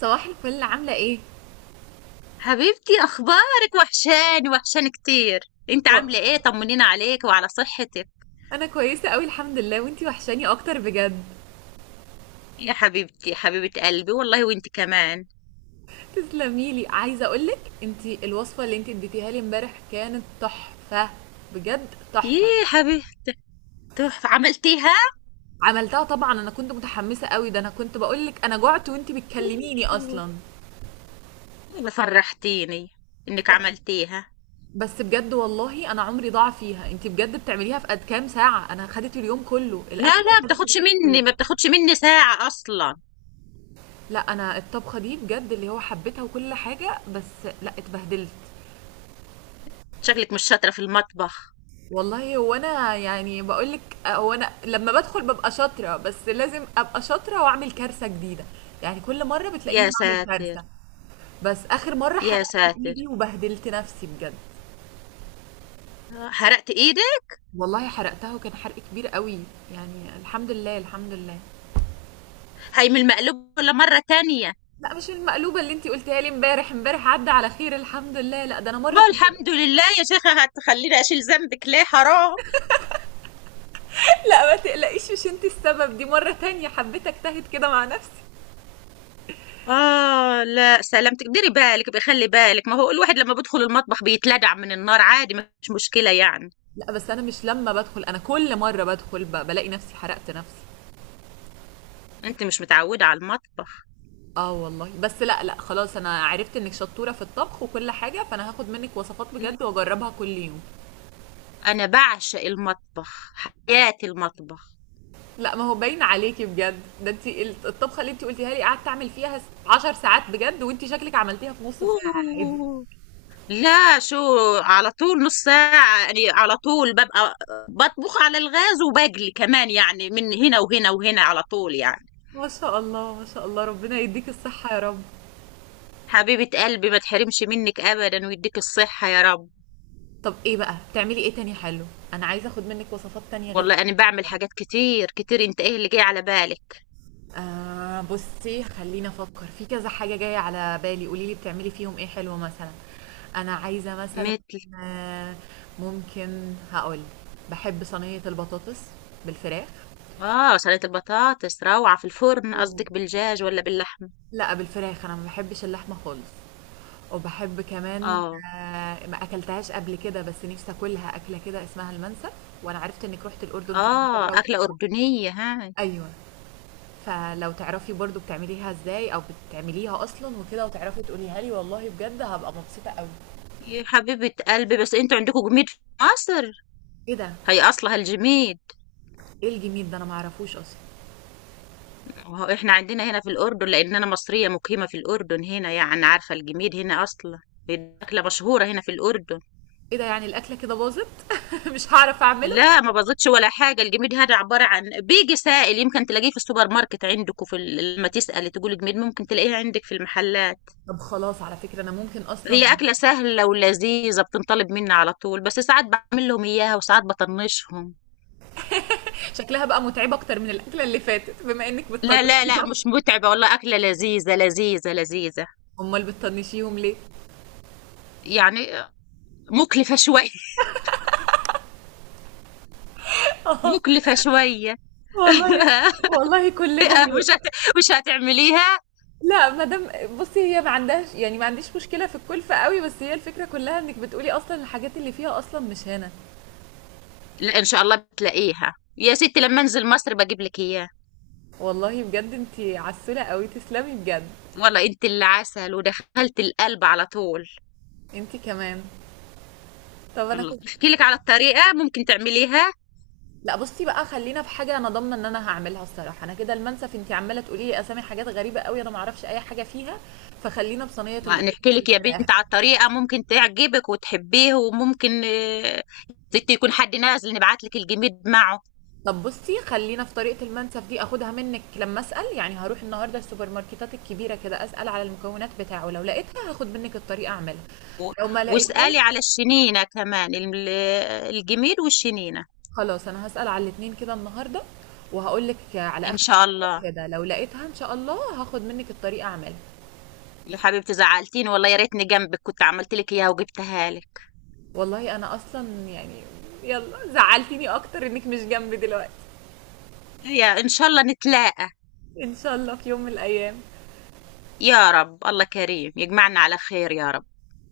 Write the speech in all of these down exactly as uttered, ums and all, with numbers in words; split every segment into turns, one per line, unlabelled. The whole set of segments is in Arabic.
صباح الفل عاملة ايه؟
حبيبتي، اخبارك؟ وحشاني وحشاني كتير. انت
و-
عامله ايه؟ طمنينا عليك وعلى صحتك.
انا كويسة قوي الحمد لله، وانتي وحشاني اكتر بجد.
يا حبيبتي حبيبه قلبي والله، وانت كمان.
تسلمي لي، عايزة اقولك انتي الوصفة اللي انتي اديتيها لي امبارح كانت تحفة. بجد تحفة.
ييه حبيبتي، تحفه عملتيها.
عملتها طبعا، انا كنت متحمسة قوي، ده انا كنت بقولك انا جعت وانتي بتكلميني اصلا.
والله فرحتيني انك عملتيها.
بس بجد والله انا عمري ضاع فيها. انتي بجد بتعمليها في قد كام ساعة؟ انا خدت اليوم كله
لا
الاكل،
لا،
خدت
بتاخدش مني،
كله.
ما بتاخدش مني ساعه اصلا.
لا انا الطبخة دي بجد اللي هو حبيتها وكل حاجة، بس لا اتبهدلت.
شكلك مش شاطره في المطبخ.
والله هو انا يعني بقول لك، هو انا لما بدخل ببقى شاطره، بس لازم ابقى شاطره واعمل كارثه جديده. يعني كل مره بتلاقيني
يا
بعمل
ساتر
كارثه. بس اخر مره حرقت
يا ساتر.
ايدي وبهدلت نفسي بجد.
آه، حرقت ايدك.
والله حرقتها، وكان حرق كبير قوي. يعني الحمد لله الحمد لله.
هي من المقلوب ولا مره تانية؟
لا مش المقلوبه اللي انتي قلتيها لي امبارح، امبارح عدى على خير الحمد لله. لا ده انا مره
والله
كنت.
الحمد لله يا شيخة، هتخليني اشيل ذنبك ليه، حرام.
لا ما تقلقيش، مش انتي السبب، دي مره تانية حبيت اجتهد كده مع نفسي.
آه لا، سلامتك، ديري بالك، بخلي بالك، ما هو الواحد لما بيدخل المطبخ بيتلدع من النار عادي، مش مشكلة يعني.
لا بس انا مش لما بدخل، انا كل مره بدخل ب- بلاقي نفسي حرقت نفسي.
انت مش متعودة على المطبخ.
اه والله، بس لا لا خلاص، انا عرفت انك شطورة في الطبخ وكل حاجة، فانا هاخد منك وصفات
لا،
بجد واجربها كل يوم.
انا بعشق المطبخ، حياتي المطبخ.
لا ما هو باين عليكي بجد، ده انت الطبخة اللي انت قلتيها لي قعدت اعمل فيها عشر ساعات بجد، وانت شكلك عملتيها في نص ساعة عادي.
أوه. لا شو، على طول نص ساعة يعني، على طول ببقى بطبخ على الغاز وبجلي كمان، يعني من هنا وهنا وهنا على طول يعني.
ما شاء الله ما شاء الله، ربنا يديك الصحة يا رب.
حبيبة قلبي، ما تحرمش منك ابدا ويديك الصحة يا رب.
طب ايه بقى بتعملي ايه تاني حلو؟ انا عايزة اخد منك وصفات تانية غير.
والله انا بعمل حاجات كتير كتير، انت ايه اللي جاي على بالك؟
آه بصي خليني افكر في كذا حاجه جايه على بالي، قولي لي بتعملي فيهم ايه حلو مثلا. انا عايزه مثلا،
متل.
آه، ممكن هقول بحب صينيه البطاطس بالفراخ.
اه، سلطة البطاطس روعة في الفرن،
أوه.
قصدك بالدجاج ولا باللحمة؟
لا بالفراخ، انا ما بحبش اللحمه خالص. وبحب كمان،
اه
آه، ما اكلتهاش قبل كده بس نفسي اكلها، اكله كده اسمها المنسف، وانا عرفت انك رحت الاردن كذا
اه،
مره
أكلة
وكده.
أردنية هاي.
ايوه. فلو تعرفي برضو بتعمليها ازاي، او بتعمليها اصلا وكده وتعرفي تقوليها لي، والله بجد هبقى مبسوطة قوي.
يا حبيبة قلبي، بس انتوا عندكم جميد في مصر؟
ايه ده؟
هي أصلها الجميد.
ايه الجميل ده انا معرفوش اصلا.
وهو احنا عندنا هنا في الأردن، لأن أنا مصرية مقيمة في الأردن هنا، يعني عارفة الجميد هنا أصلا. دي أكلة مشهورة هنا في الأردن.
ايه ده، يعني الاكله كده باظت؟ مش هعرف اعمله.
لا ما بزيدش ولا حاجة، الجميد هذا عبارة عن بيجي سائل، يمكن تلاقيه في السوبر ماركت عندكم. في ال- لما تسألي تقولي جميد، ممكن تلاقيه عندك في المحلات.
طب خلاص، على فكرة انا ممكن اصلا.
هي أكلة سهلة ولذيذة، بتنطلب مني على طول، بس ساعات بعمل لهم إياها وساعات بطنشهم.
شكلها بقى متعبة اكتر من الاكلة اللي فاتت بما انك
لا لا لا،
بتطنشيهم.
مش متعبة والله، أكلة لذيذة لذيذة لذيذة.
امال بتطنشيهم ليه؟
يعني مكلفة شوية. مكلفة شوية.
والله. والله كلنا
مش
اليوم.
هت... مش هتعمليها.
لا مدام بصي، هي ما عندهاش يعني، ما عنديش مشكلة في الكلفة قوي، بس هي الفكرة كلها انك بتقولي اصلا الحاجات اللي فيها اصلا مش هنا.
لا إن شاء الله بتلاقيها يا ستي، لما أنزل مصر بجيب لك إياها.
والله بجد انتي عسولة قوي، تسلمي بجد.
والله أنت اللي عسل، ودخلت القلب على طول.
انتي كمان. طب انا
والله
كنت.
أحكي لك على الطريقة ممكن تعمليها.
لا بصي بقى، خلينا في حاجة انا ضامنة ان انا هعملها الصراحة. انا كده المنسف انتي عمالة تقولي لي اسامي حاجات غريبة قوي، انا معرفش اي حاجة فيها. فخلينا بصينية
ما
البطاطس
نحكي لك يا
بالفراخ.
بنت على الطريقة، ممكن تعجبك وتحبيه، وممكن آه، زيت يكون حد نازل نبعت لك الجميد معه.
طب بصي خلينا في طريقة المنسف دي، اخدها منك، لما اسأل يعني، هروح النهاردة السوبر ماركتات الكبيرة كده اسأل على المكونات بتاعه، لو لقيتها هاخد منك الطريقة اعملها.
و-
لو ما لقيتهاش،
واسألي على الشنينة كمان. ال- الجميد والشنينة
خلاص انا هسأل على الاتنين كده النهارده، وهقول لك على
إن
اخر
شاء الله.
النهار كده، لو لقيتها ان شاء الله هاخد منك الطريقه اعملها.
يا حبيبتي زعلتيني والله، يا ريتني جنبك كنت عملت لك إياها وجبتها لك.
والله انا اصلا يعني، يلا زعلتيني اكتر انك مش جنبي دلوقتي.
يا إن شاء الله نتلاقى.
ان شاء الله في يوم من الايام.
يا رب، الله كريم يجمعنا على خير يا رب.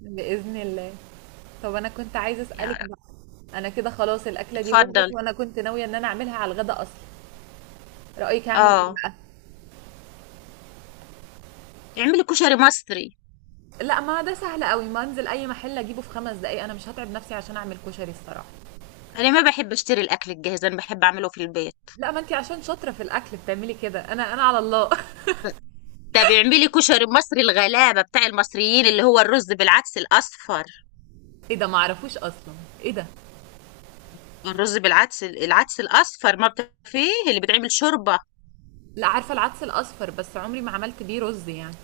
باذن الله. طب انا كنت عايزه
يا
اسالك
رب.
بقى، انا كده خلاص الاكله دي باظت،
اتفضل.
وانا كنت ناويه ان انا اعملها على الغدا اصلا. رايك اعمل ايه
اه،
بقى؟
اعملي كشري مصري.
لا ما ده سهل قوي، ما انزل اي محل اجيبه في خمس دقايق، انا مش هتعب نفسي عشان اعمل كشري الصراحه.
أنا ما بحب أشتري الأكل الجاهز، أنا بحب أعمله في البيت.
لا ما انت عشان شاطره في الاكل بتعملي كده، انا انا على الله.
ده بيعملي لي كشري المصري الغلابة بتاع المصريين، اللي هو الرز بالعدس الأصفر.
ايه ده معرفوش اصلا. ايه ده.
الرز بالعدس، العدس الأصفر ما بت- فيه اللي بتعمل شوربة.
لا عارفه العدس الاصفر، بس عمري ما عملت بيه رز يعني.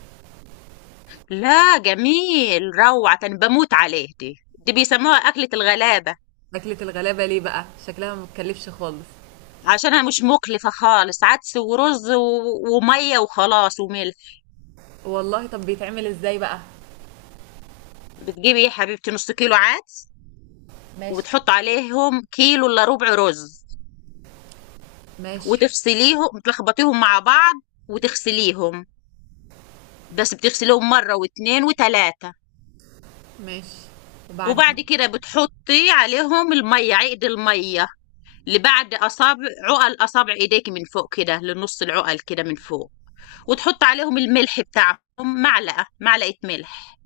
لا جميل، روعة، أنا بموت عليه دي دي بيسموها أكلة الغلابة.
اكلة الغلابه ليه بقى؟ شكلها ما بتكلفش خالص.
عشانها مش مكلفة خالص، عدس ورز و- ومية وخلاص وملح.
والله طب بيتعمل ازاي بقى؟
بتجيبي يا حبيبتي نص كيلو عدس،
ماشي.
وبتحط عليهم كيلو إلا ربع رز،
ماشي.
وتفصليهم تلخبطيهم مع بعض وتغسليهم، بس بتغسليهم مرة واتنين وتلاتة.
ماشي، وبعدين؟
وبعد كده بتحطي عليهم المية، عقد المية لبعد أصابع، عقل أصابع إيديك من فوق كده، لنص العقل كده من فوق. وتحط عليهم الملح بتاعهم، معلقة معلقة ملح،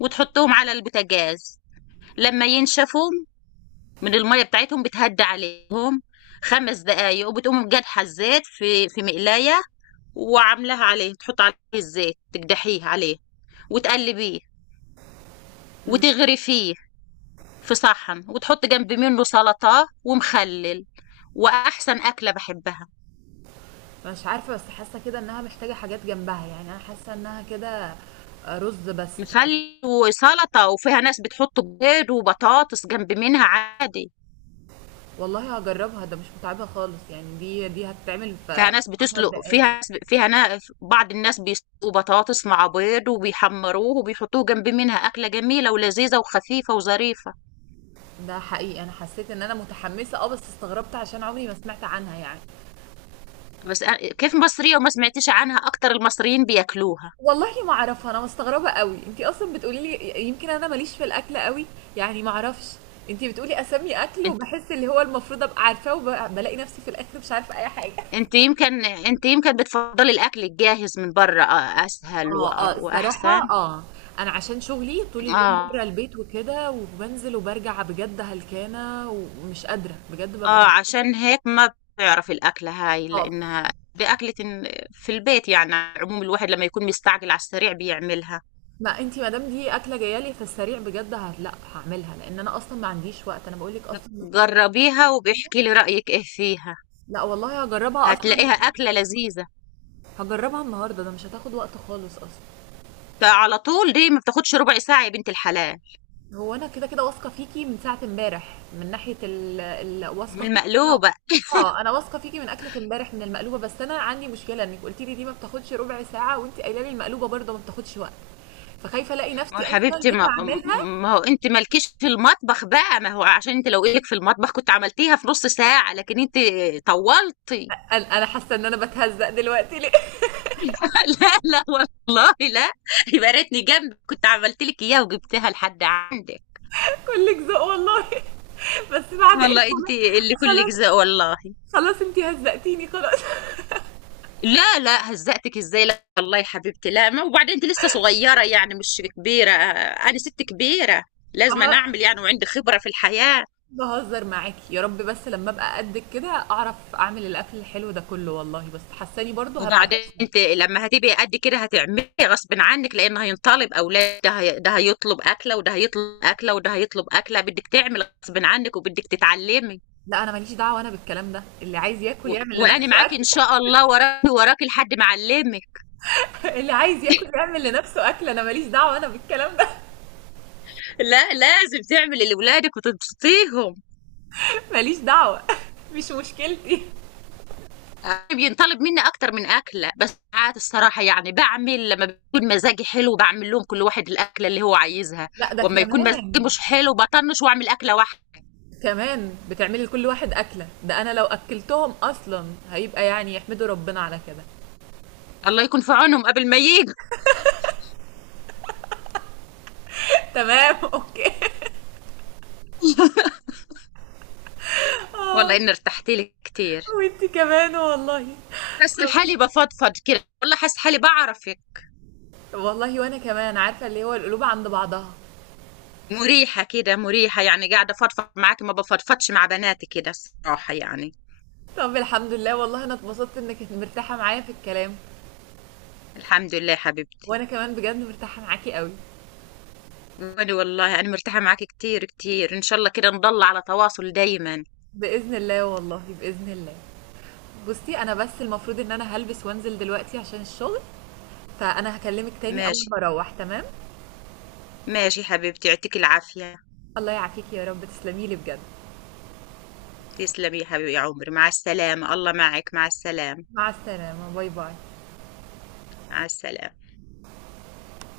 وتحطهم على البوتاجاز. لما ينشفوا من المية بتاعتهم، بتهدى عليهم خمس دقايق، وبتقوم جدحة الزيت في في مقلاية وعاملاها عليه، تحط عليه الزيت تقدحيه عليه وتقلبيه وتغرفيه في صحن، وتحط جنب منه سلطة ومخلل. وأحسن أكلة بحبها،
مش عارفه، بس حاسه كده انها محتاجه حاجات جنبها يعني، انا حاسه انها كده آه، رز بس تقريبا.
مخلل وسلطة، وفيها ناس بتحط بيض وبطاطس جنب منها عادي.
والله هجربها، ده مش متعبه خالص يعني، دي دي هتتعمل في
فيها ناس
عشر
بتسلق،
دقايق
فيها ناس فيها نا... بعض الناس بيسلقوا بطاطس مع بيض وبيحمروه وبيحطوه جنب منها، أكلة جميلة ولذيذة وخفيفة وظريفة.
ده حقيقي انا حسيت ان انا متحمسه، اه بس استغربت عشان عمري ما سمعت عنها يعني.
بس أ- كيف مصرية وما سمعتيش عنها، أكتر المصريين بياكلوها.
والله ما اعرفها، انا مستغربه قوي انتي اصلا بتقولي لي، يمكن انا ماليش في الاكل قوي يعني، ما اعرفش. انتي بتقولي اسامي اكل
انت
وبحس اللي هو المفروض ابقى عارفاه، وبلاقي نفسي في الاخر مش عارفه اي حاجه.
انت يمكن انت يمكن بتفضلي الأكل الجاهز من بره أ- أسهل
اه اه
وأ- وأحسن.
الصراحه اه. انا عشان شغلي طول اليوم
آه،
بره البيت وكده، وبنزل وبرجع بجد هلكانه ومش قادره بجد ببقى
آه،
مش.
عشان هيك ما بتعرف الأكلة هاي،
اه
لأنها بأكلة في البيت. يعني على العموم، الواحد لما يكون مستعجل على السريع بيعملها.
ما انتي مادام دي اكله جايه لي في السريع بجد، هت- لا هعملها، لان انا اصلا ما عنديش وقت، انا بقول لك اصلا من كتر-
جربيها وبيحكي لي رأيك إيه فيها،
لا والله هجربها اصلا.
هتلاقيها أكلة لذيذة.
هجربها النهارده، ده مش هتاخد وقت خالص اصلا.
تا على طول دي ما بتاخدش ربع ساعة يا بنت الحلال.
هو انا كده كده واثقه فيكي من ساعه امبارح من ناحيه ال... ال...
من
واثقه فيكي انا.
المقلوبة.
اه انا واثقه فيكي من اكله امبارح من المقلوبه، بس انا عندي مشكله انك قلتي لي دي ما بتاخدش ربع ساعه، وانت قايله لي المقلوبه برضه ما بتاخدش وقت، فخايفه الاقي
ما هو
نفسي اصلا
حبيبتي،
جيت
ما,
اعملها.
ما هو انت مالكيش في المطبخ بقى، ما هو عشان انت لو ايدك في المطبخ كنت عملتيها في نص ساعة، لكن انت طولتي.
انا أنا حاسه ان انا بتهزق دلوقتي ليه.
لا لا والله لا. يبقى ريتني جنبك، كنت عملت لك اياها وجبتها لحد عندك.
كلك ذوق والله. بس بعد ايه،
والله انت
خلاص.
اللي كلك
خلاص.
زق والله.
خلاص انت هزقتيني خلاص.
لا لا، هزقتك ازاي؟ لا والله يا حبيبتي لا. ما وبعدين انت لسه صغيره يعني، مش كبيره، انا ست كبيره، لازم أنا اعمل يعني، وعندي خبره في الحياه.
بهزر معاكي يا رب، بس لما ابقى قدك كده اعرف اعمل الاكل الحلو ده كله والله، بس حاساني برضو هبقى
وبعدين
فاشله.
انت لما هتبقي قد كده هتعملي غصب عنك، لان هينطلب اولاد، ده هي- ده هيطلب اكله، وده هيطلب اكله، وده هيطلب اكله، بدك تعمل غصب عنك وبدك تتعلمي.
لا انا ماليش دعوه انا بالكلام ده، اللي عايز ياكل
و...
يعمل
وأنا
لنفسه
معاك إن
اكل.
شاء الله، وراكي وراكي لحد ما أعلمك.
اللي عايز ياكل يعمل لنفسه اكل، انا ماليش دعوه انا بالكلام ده.
لا لازم تعملي لولادك وتبسطيهم.
ماليش دعوه. مش مشكلتي.
أنا بينطلب مني أكتر من أكلة، بس ساعات الصراحة يعني بعمل لما بيكون مزاجي حلو، بعمل لهم كل واحد الأكلة اللي هو عايزها،
لا ده
وأما يكون مزاجي
كمان
مش حلو بطنش وأعمل أكلة واحدة.
كمان بتعملي لكل واحد اكله، ده انا لو اكلتهم اصلا هيبقى يعني يحمدوا ربنا على كده.
الله يكون في عونهم قبل ما ييجوا.
تمام اوكي
والله
اه.
إني ارتحت لك كتير،
وانتي كمان والله.
حاسة حالي بفضفض كده والله، حاسة حالي بعرفك،
والله وأنا كمان، عارفة اللي هو القلوب عند بعضها.
مريحة كده، مريحة يعني قاعدة فضفض معاكي، ما بفضفضش مع بناتي كده الصراحة يعني.
طب الحمد لله والله، أنا اتبسطت إنِّك مرتاحة معايا في الكلام،
الحمد لله حبيبتي.
وأنا كمان بجد مرتاحة معاكِ أوي.
وأنا والله أنا مرتاحة معك كتير كتير، إن شاء الله كده نضل على تواصل دايما.
بإذن الله والله، بإذن الله. بُصّي، أنا بس المفروض إن أنا هالبس وأنزل دلوقتي عشان الشغل، فأنا هاكلمِك تاني أول
ماشي،
ما أروّح تمام؟
ماشي حبيبتي، يعطيك العافية.
الله يعافيكِ يا رب، تسلمي لي بجد.
تسلمي يا حبيبي يا عمري، مع السلامة، الله معك، مع السلامة.
مع السلامة، باي، باي.
مع السلامة.